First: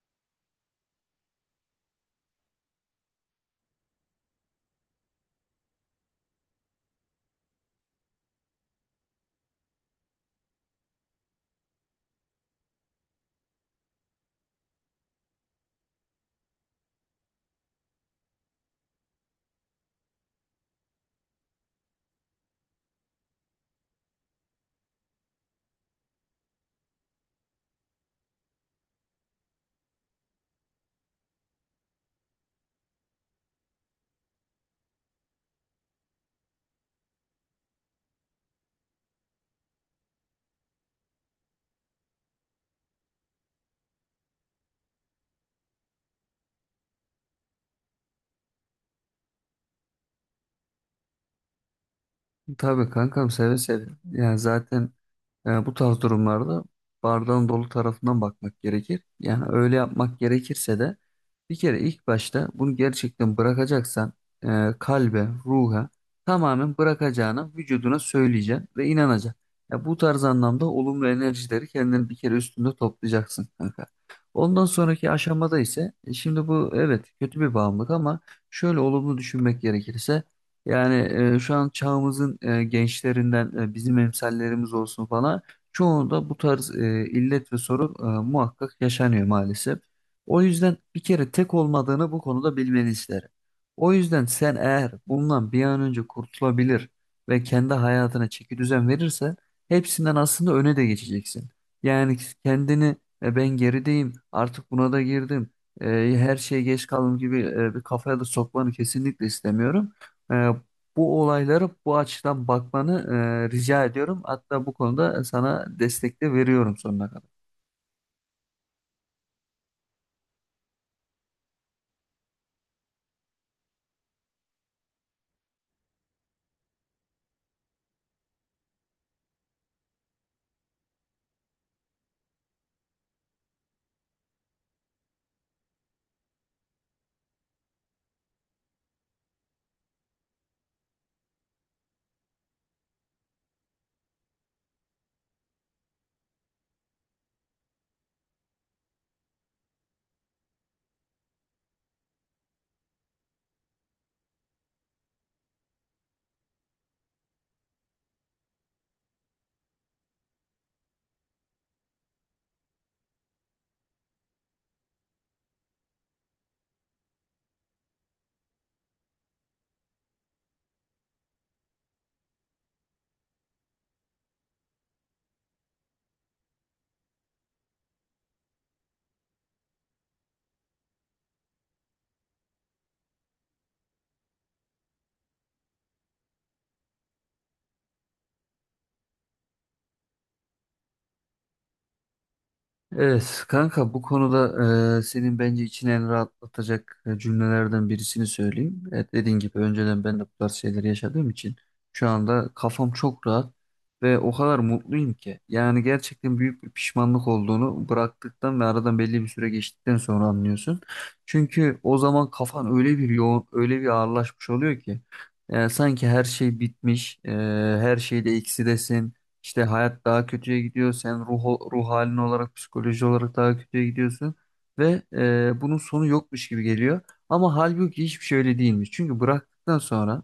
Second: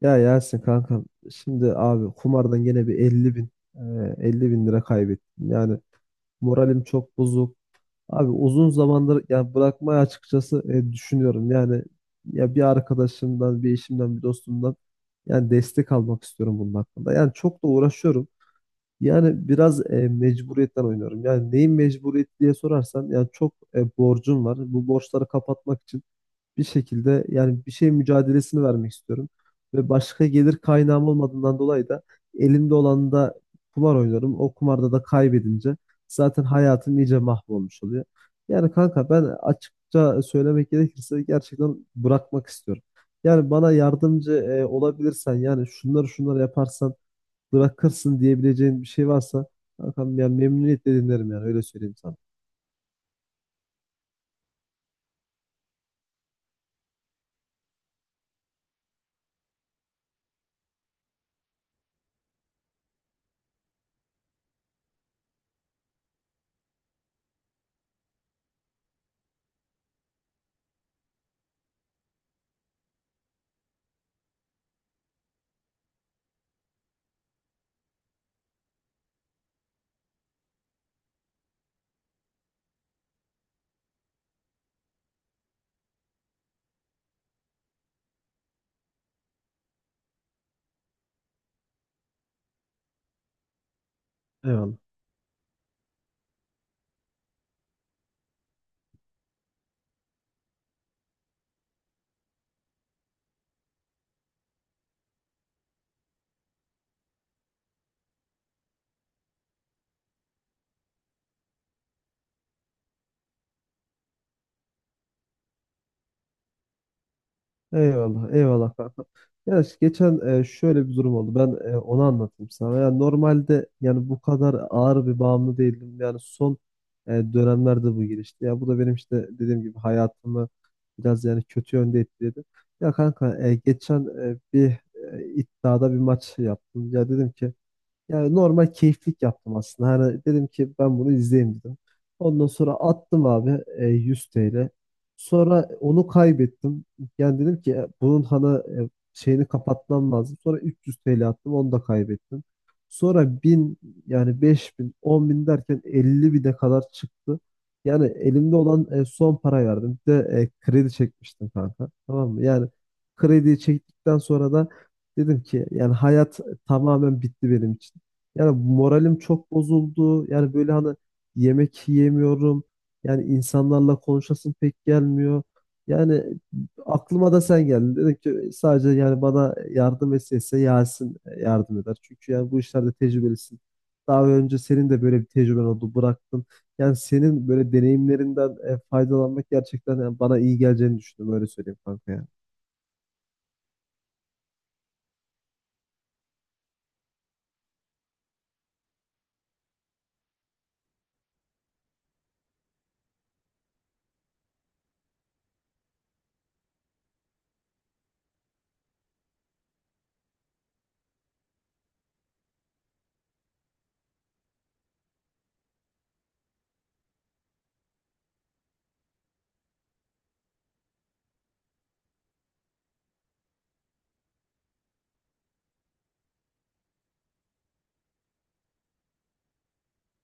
Ya Yasin kankam, şimdi abi kumardan gene bir 50 bin lira kaybettim. Yani moralim çok bozuk. Abi uzun zamandır yani bırakmayı açıkçası düşünüyorum. Yani ya bir arkadaşımdan, bir eşimden, bir dostumdan yani destek almak istiyorum bunun hakkında. Yani çok da uğraşıyorum. Yani biraz mecburiyetten oynuyorum. Yani neyin mecburiyeti diye sorarsan yani çok borcum var. Bu borçları kapatmak için bir şekilde yani bir şey mücadelesini vermek istiyorum. Ve başka gelir kaynağım olmadığından dolayı da elimde olan da kumar oynarım. O kumarda da kaybedince zaten hayatım iyice mahvolmuş oluyor. Yani kanka ben açıkça söylemek gerekirse gerçekten bırakmak istiyorum. Yani bana yardımcı olabilirsen yani şunları şunları yaparsan bırakırsın diyebileceğin bir şey varsa kankam yani memnuniyetle dinlerim, yani öyle söyleyeyim sana. Tabii kankam, seve seve. Yani zaten bu tarz durumlarda bardağın dolu tarafından bakmak gerekir. Yani öyle yapmak gerekirse de bir kere ilk başta bunu gerçekten bırakacaksan kalbe, ruha tamamen bırakacağını vücuduna söyleyeceksin ve inanacak. Ya bu tarz anlamda olumlu enerjileri kendini bir kere üstünde toplayacaksın kanka. Ondan sonraki aşamada ise şimdi bu evet kötü bir bağımlılık ama şöyle olumlu düşünmek gerekirse yani şu an çağımızın gençlerinden bizim emsallerimiz olsun falan çoğunda bu tarz illet ve sorun muhakkak yaşanıyor maalesef. O yüzden bir kere tek olmadığını bu konuda bilmeni isterim. O yüzden sen Eyvallah. eğer bundan bir an önce kurtulabilir ve kendi hayatına çeki düzen verirsen hepsinden aslında öne de geçeceksin. Yani kendini ben gerideyim artık buna da girdim, e, her şeye geç kaldım gibi bir kafaya da sokmanı kesinlikle istemiyorum. Ee, Bu olaylara bu açıdan bakmanı rica ediyorum. Hatta bu konuda sana destek de veriyorum sonuna kadar. Eyvallah, eyvallah kanka. Ya işte geçen şöyle bir durum oldu. Ben onu anlatayım sana. Yani normalde yani bu kadar ağır bir bağımlı değildim. Yani son dönemlerde bu gelişti. Ya bu da benim işte dediğim gibi hayatımı biraz yani kötü yönde etkiledi. Ya kanka geçen bir iddiada bir maç yaptım. Ya dedim ki yani normal keyiflik yaptım aslında. Hani dedim ki ben bunu izleyeyim dedim. Ondan sonra attım abi 100 TL. Sonra onu kaybettim. Yani dedim ki bunun hani şeyini kapatmam lazım. Sonra 300 TL attım, onu da kaybettim. Sonra bin, yani 5000, bin derken 50 bine kadar çıktı. Yani elimde olan son para verdim. Bir de kredi çekmiştim kanka. Tamam mı? Yani krediyi çektikten sonra da dedim ki yani hayat tamamen bitti benim için. Yani moralim çok bozuldu. Yani böyle hani yemek yiyemiyorum. Yani insanlarla konuşasım pek gelmiyor. Yani aklıma da sen geldin. Dedim ki sadece yani bana yardım etse Yasin yardım eder. Çünkü yani bu işlerde tecrübelisin. Daha önce senin de böyle bir tecrüben oldu, bıraktın. Yani senin böyle deneyimlerinden faydalanmak gerçekten yani bana iyi geleceğini düşündüm, öyle söyleyeyim kanka ya. Evet kanka, bu konuda senin bence içini en rahatlatacak cümlelerden birisini söyleyeyim. Evet, dediğin gibi önceden ben de bu tarz şeyleri yaşadığım için şu anda kafam çok rahat ve o kadar mutluyum ki. Yani gerçekten büyük bir pişmanlık olduğunu bıraktıktan ve aradan belli bir süre geçtikten sonra anlıyorsun. Çünkü o zaman kafan öyle bir yoğun, öyle bir ağırlaşmış oluyor ki. Yani sanki her şey bitmiş, her şeyde eksidesin. İşte hayat daha kötüye gidiyor. Sen ruh halin olarak, psikoloji olarak daha kötüye gidiyorsun. Ve bunun sonu yokmuş gibi geliyor. Ama halbuki hiçbir şey öyle değilmiş. Çünkü bıraktıktan sonra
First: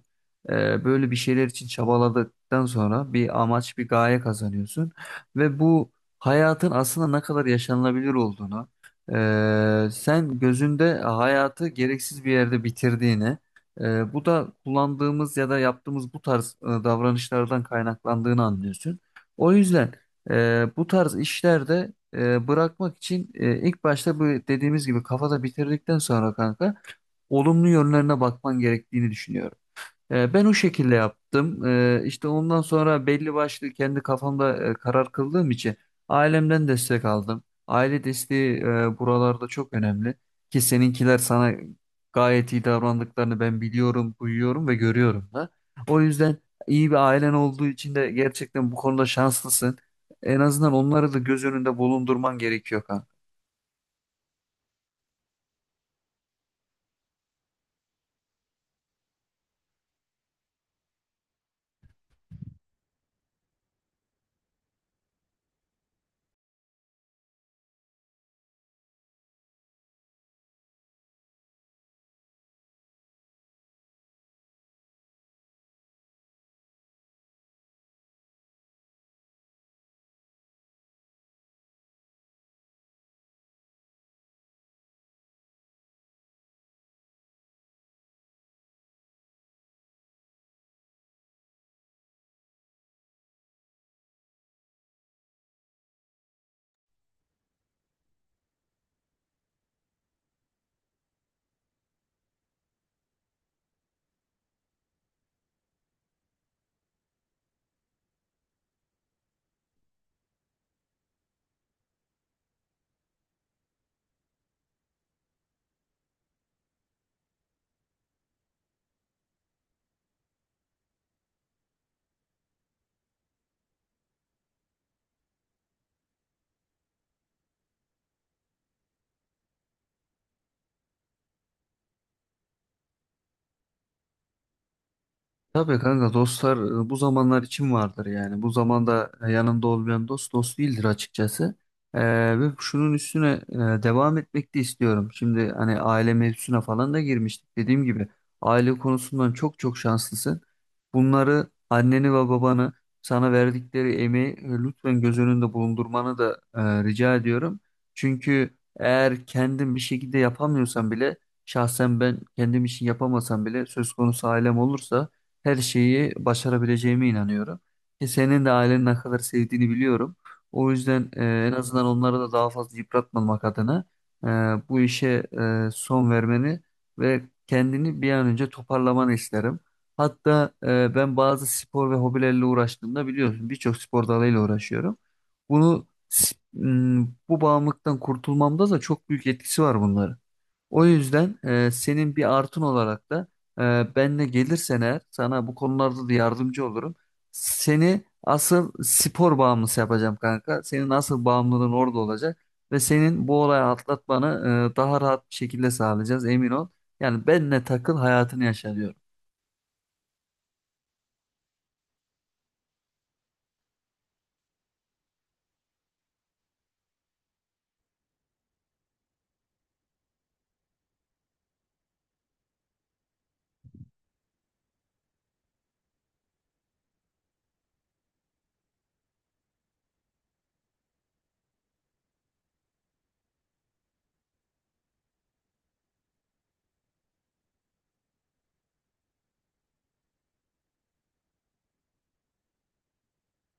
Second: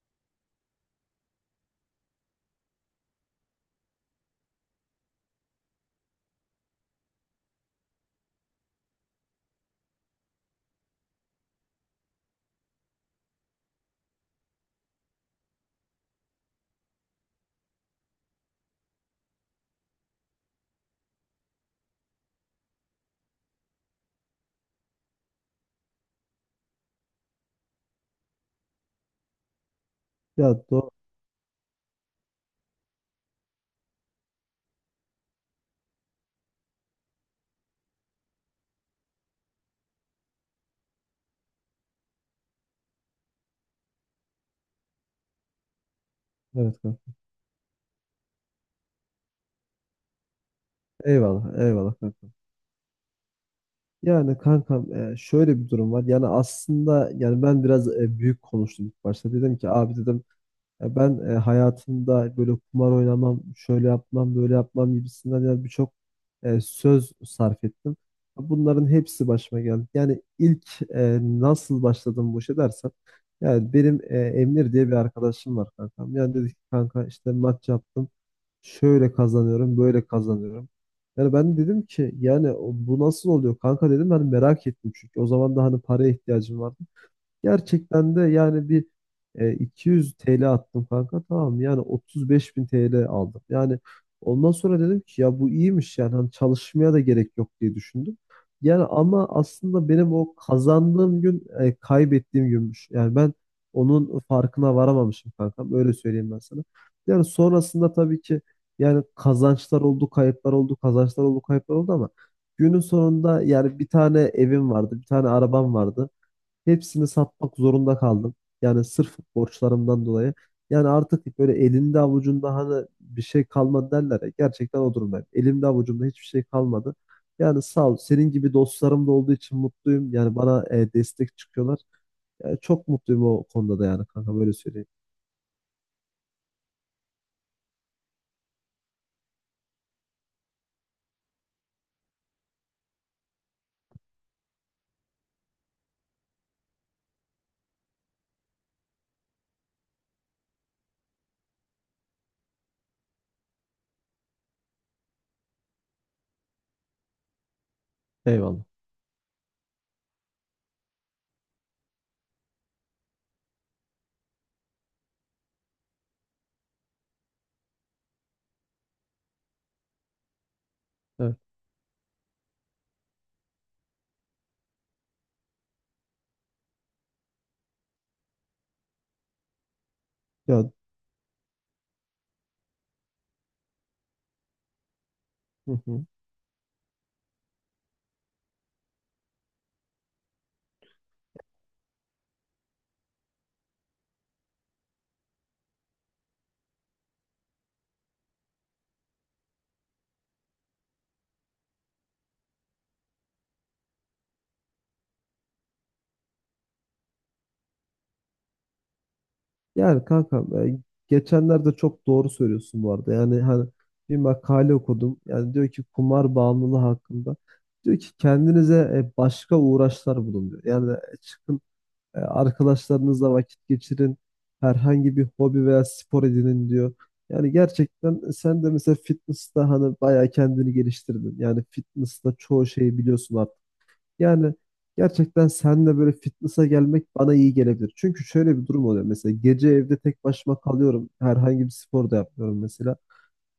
böyle bir şeyler için çabaladıktan sonra bir amaç, bir gaye kazanıyorsun. Ve bu hayatın aslında ne kadar yaşanılabilir olduğunu, sen gözünde hayatı gereksiz bir yerde bitirdiğini, bu da kullandığımız ya da yaptığımız bu tarz davranışlardan kaynaklandığını anlıyorsun. O yüzden bu tarz işlerde bırakmak için ilk başta bu dediğimiz gibi kafada bitirdikten sonra kanka olumlu yönlerine bakman gerektiğini düşünüyorum. Ben o Ya doğru. şekilde yaptım. İşte ondan sonra belli başlı kendi kafamda karar kıldığım için ailemden destek aldım. Aile desteği buralarda çok önemli. Ki seninkiler sana gayet iyi davrandıklarını ben biliyorum, duyuyorum ve görüyorum da. O yüzden Evet iyi bir kanka. ailen olduğu için de gerçekten bu konuda şanslısın. En azından onları da göz Eyvallah, önünde eyvallah kanka. bulundurman gerekiyor kanka. Yani kankam şöyle bir durum var. Yani aslında yani ben biraz büyük konuştum ilk başta. Dedim ki abi, dedim ben hayatımda böyle kumar oynamam, şöyle yapmam, böyle yapmam" gibisinden yani birçok söz sarf ettim. Bunların hepsi başıma geldi. Yani ilk nasıl başladım bu işe dersen, yani benim Emir diye bir arkadaşım var kankam. Yani dedi ki kanka işte maç yaptım. Şöyle kazanıyorum, böyle kazanıyorum. Yani ben dedim ki yani bu nasıl oluyor kanka dedim. Ben merak ettim çünkü. O zaman da hani paraya ihtiyacım vardı. Gerçekten de yani bir 200 TL attım kanka, tamam, yani 35 bin TL aldım. Yani ondan sonra dedim ki ya bu iyiymiş, yani hani çalışmaya da gerek yok diye düşündüm. Yani ama aslında benim o kazandığım gün kaybettiğim günmüş. Yani ben onun farkına varamamışım kankam, öyle söyleyeyim ben sana. Yani sonrasında tabii ki yani kazançlar oldu kayıplar oldu kazançlar oldu kayıplar oldu, ama günün sonunda yani bir tane evim vardı, bir tane arabam vardı. Hepsini satmak zorunda kaldım. Yani sırf borçlarımdan dolayı. Yani artık böyle elinde avucunda hani bir şey kalmadı derler ya. Gerçekten o durumdayım. Elimde avucumda hiçbir şey kalmadı. Yani sağ ol. Senin gibi dostlarım da olduğu için mutluyum. Yani bana destek çıkıyorlar. Yani çok mutluyum o konuda da, yani kanka böyle söyleyeyim. Tabii kanka, dostlar bu zamanlar için vardır yani. Bu zamanda yanında olmayan dost dost değildir açıkçası. E, Ve şunun üstüne devam etmek de istiyorum. Şimdi hani aile mevzusuna falan da girmiştik. Dediğim gibi aile konusundan çok çok şanslısın. Bunları, anneni ve babanı sana verdikleri emeği lütfen göz önünde bulundurmanı da rica ediyorum. Çünkü Eyvallah. eğer kendin bir şekilde yapamıyorsan bile, şahsen ben kendim için yapamasam bile söz konusu ailem olursa her şeyi başarabileceğime inanıyorum. Ki senin de ailenin ne kadar sevdiğini biliyorum. O yüzden Evet. en azından onları da daha fazla yıpratmamak adına e, bu işe son vermeni ve kendini bir an önce toparlamanı isterim. Hatta Ya ben bazı spor ve hobilerle uğraştığımda biliyorsun birçok spor dalıyla uğraşıyorum. hı hı. Bu bağımlılıktan kurtulmamda da çok büyük etkisi var bunların. O yüzden senin bir artın olarak da benle gelirsen eğer sana bu konularda da yardımcı olurum. Seni asıl spor bağımlısı yapacağım kanka. Senin asıl bağımlılığın orada olacak ve senin bu olayı atlatmanı daha rahat bir şekilde sağlayacağız, emin ol. Yani benle takıl, hayatını yaşa diyorum. Yani kanka e, geçenlerde çok doğru söylüyorsun bu arada. Yani hani bir makale okudum. Yani diyor ki kumar bağımlılığı hakkında. Diyor ki kendinize başka uğraşlar bulun diyor. Yani çıkın arkadaşlarınızla vakit geçirin. Herhangi bir hobi veya spor edinin diyor. Yani gerçekten sen de mesela fitness'ta hani bayağı kendini geliştirdin. Yani fitness'ta çoğu şeyi biliyorsun artık. Yani gerçekten seninle böyle fitness'a gelmek bana iyi gelebilir. Çünkü şöyle bir durum oluyor. Mesela gece evde tek başıma kalıyorum. Herhangi bir spor da yapmıyorum mesela.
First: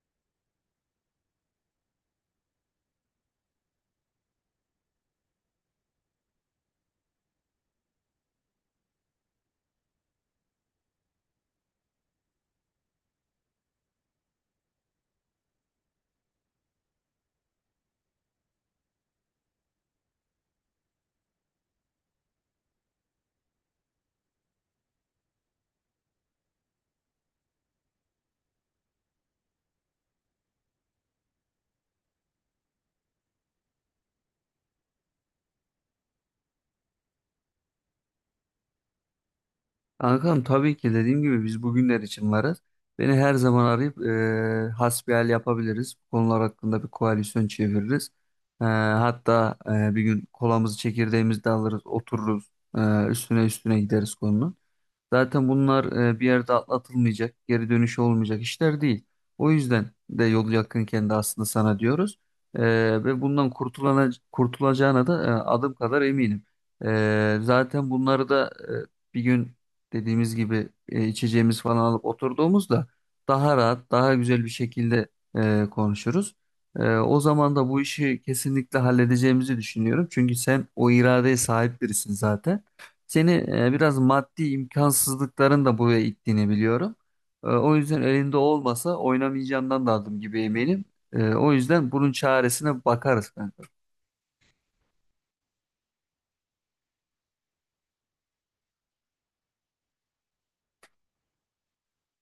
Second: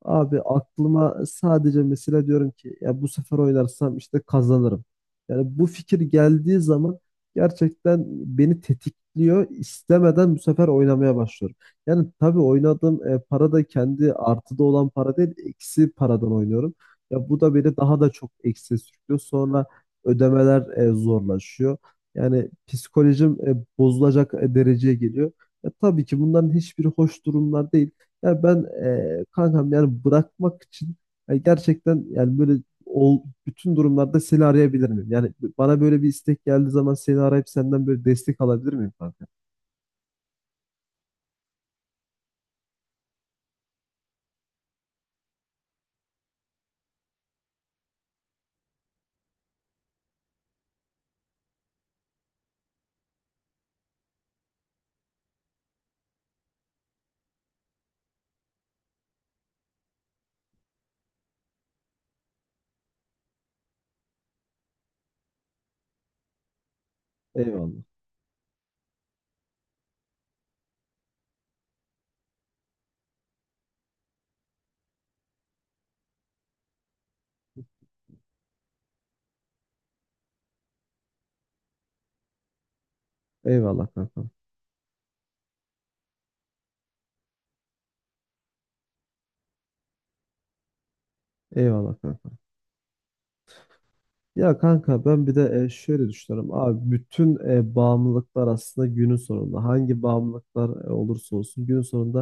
Abi aklıma sadece mesela diyorum ki ya bu sefer oynarsam işte kazanırım. Yani bu fikir geldiği zaman gerçekten beni tetikliyor. İstemeden bu sefer oynamaya başlıyorum. Yani tabii oynadığım para da kendi artıda olan para değil, eksi paradan oynuyorum. Ya bu da beni daha da çok eksiye sürüklüyor. Sonra ödemeler zorlaşıyor. Yani psikolojim bozulacak dereceye geliyor. Ya tabii ki bunların hiçbiri hoş durumlar değil. Yani ben kankam, yani bırakmak için yani gerçekten yani böyle bütün durumlarda seni arayabilir miyim? Yani bana böyle bir istek geldiği zaman seni arayıp senden böyle destek alabilir miyim kanka? Kankam, tabii ki dediğim gibi biz bugünler için varız. Beni her zaman arayıp hasbihal yapabiliriz. Bu konular hakkında bir koalisyon çeviririz. Hatta bir gün kolamızı, çekirdeğimizi de alırız, otururuz. Üstüne üstüne gideriz konunun. Zaten bunlar bir yerde atlatılmayacak, geri dönüşü olmayacak işler değil. O yüzden de yolu yakınken de aslında sana diyoruz. E, Ve bundan kurtulana, kurtulacağına da adım kadar eminim. Eyvallah. Zaten bunları da bir gün dediğimiz gibi içeceğimiz falan alıp oturduğumuzda daha rahat, daha güzel bir şekilde konuşuruz. O zaman da bu işi kesinlikle halledeceğimizi düşünüyorum. Çünkü sen o iradeye sahip birisin zaten. Seni Eyvallah biraz kankam. maddi imkansızlıkların da buraya ittiğini biliyorum. O yüzden elinde olmasa oynamayacağından da adım gibi eminim. O yüzden Eyvallah bunun kankam. çaresine bakarız kanka. Ya kanka ben bir de şöyle düşünüyorum. Abi bütün bağımlılıklar aslında günün sonunda, hangi bağımlılıklar olursa olsun, günün sonunda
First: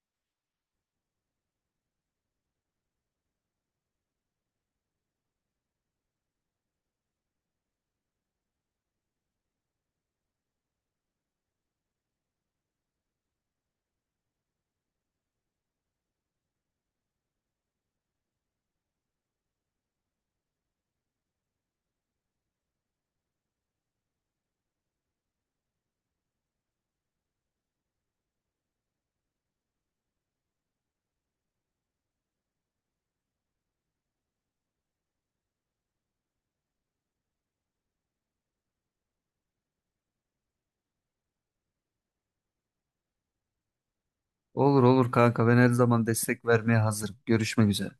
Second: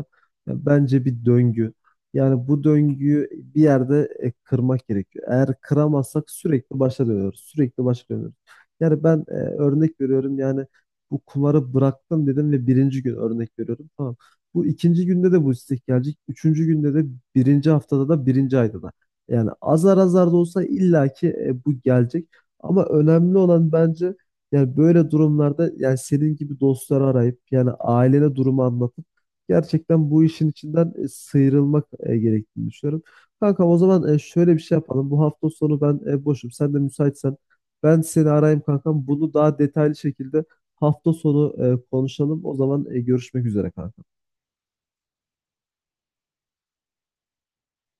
ya bence bir döngü. Yani bu döngüyü bir yerde kırmak gerekiyor. Eğer kıramazsak sürekli başa dönüyoruz. Sürekli başa dönüyoruz. Yani ben örnek veriyorum, yani bu kumarı bıraktım dedim ve birinci gün örnek veriyorum. Tamam. Bu ikinci günde de bu istek gelecek. Üçüncü günde de, birinci haftada da, birinci ayda da. Yani azar azar da olsa illaki bu gelecek. Ama önemli olan bence yani böyle durumlarda yani senin gibi dostları arayıp yani ailene durumu anlatıp gerçekten bu işin içinden sıyrılmak gerektiğini düşünüyorum. Kankam o zaman şöyle bir şey yapalım. Bu hafta sonu ben boşum. Sen de müsaitsen ben seni arayayım kankam. Bunu daha detaylı şekilde hafta sonu konuşalım. O zaman görüşmek üzere kankam. Olur olur kanka, ben her zaman destek vermeye hazırım. Görüşmek üzere.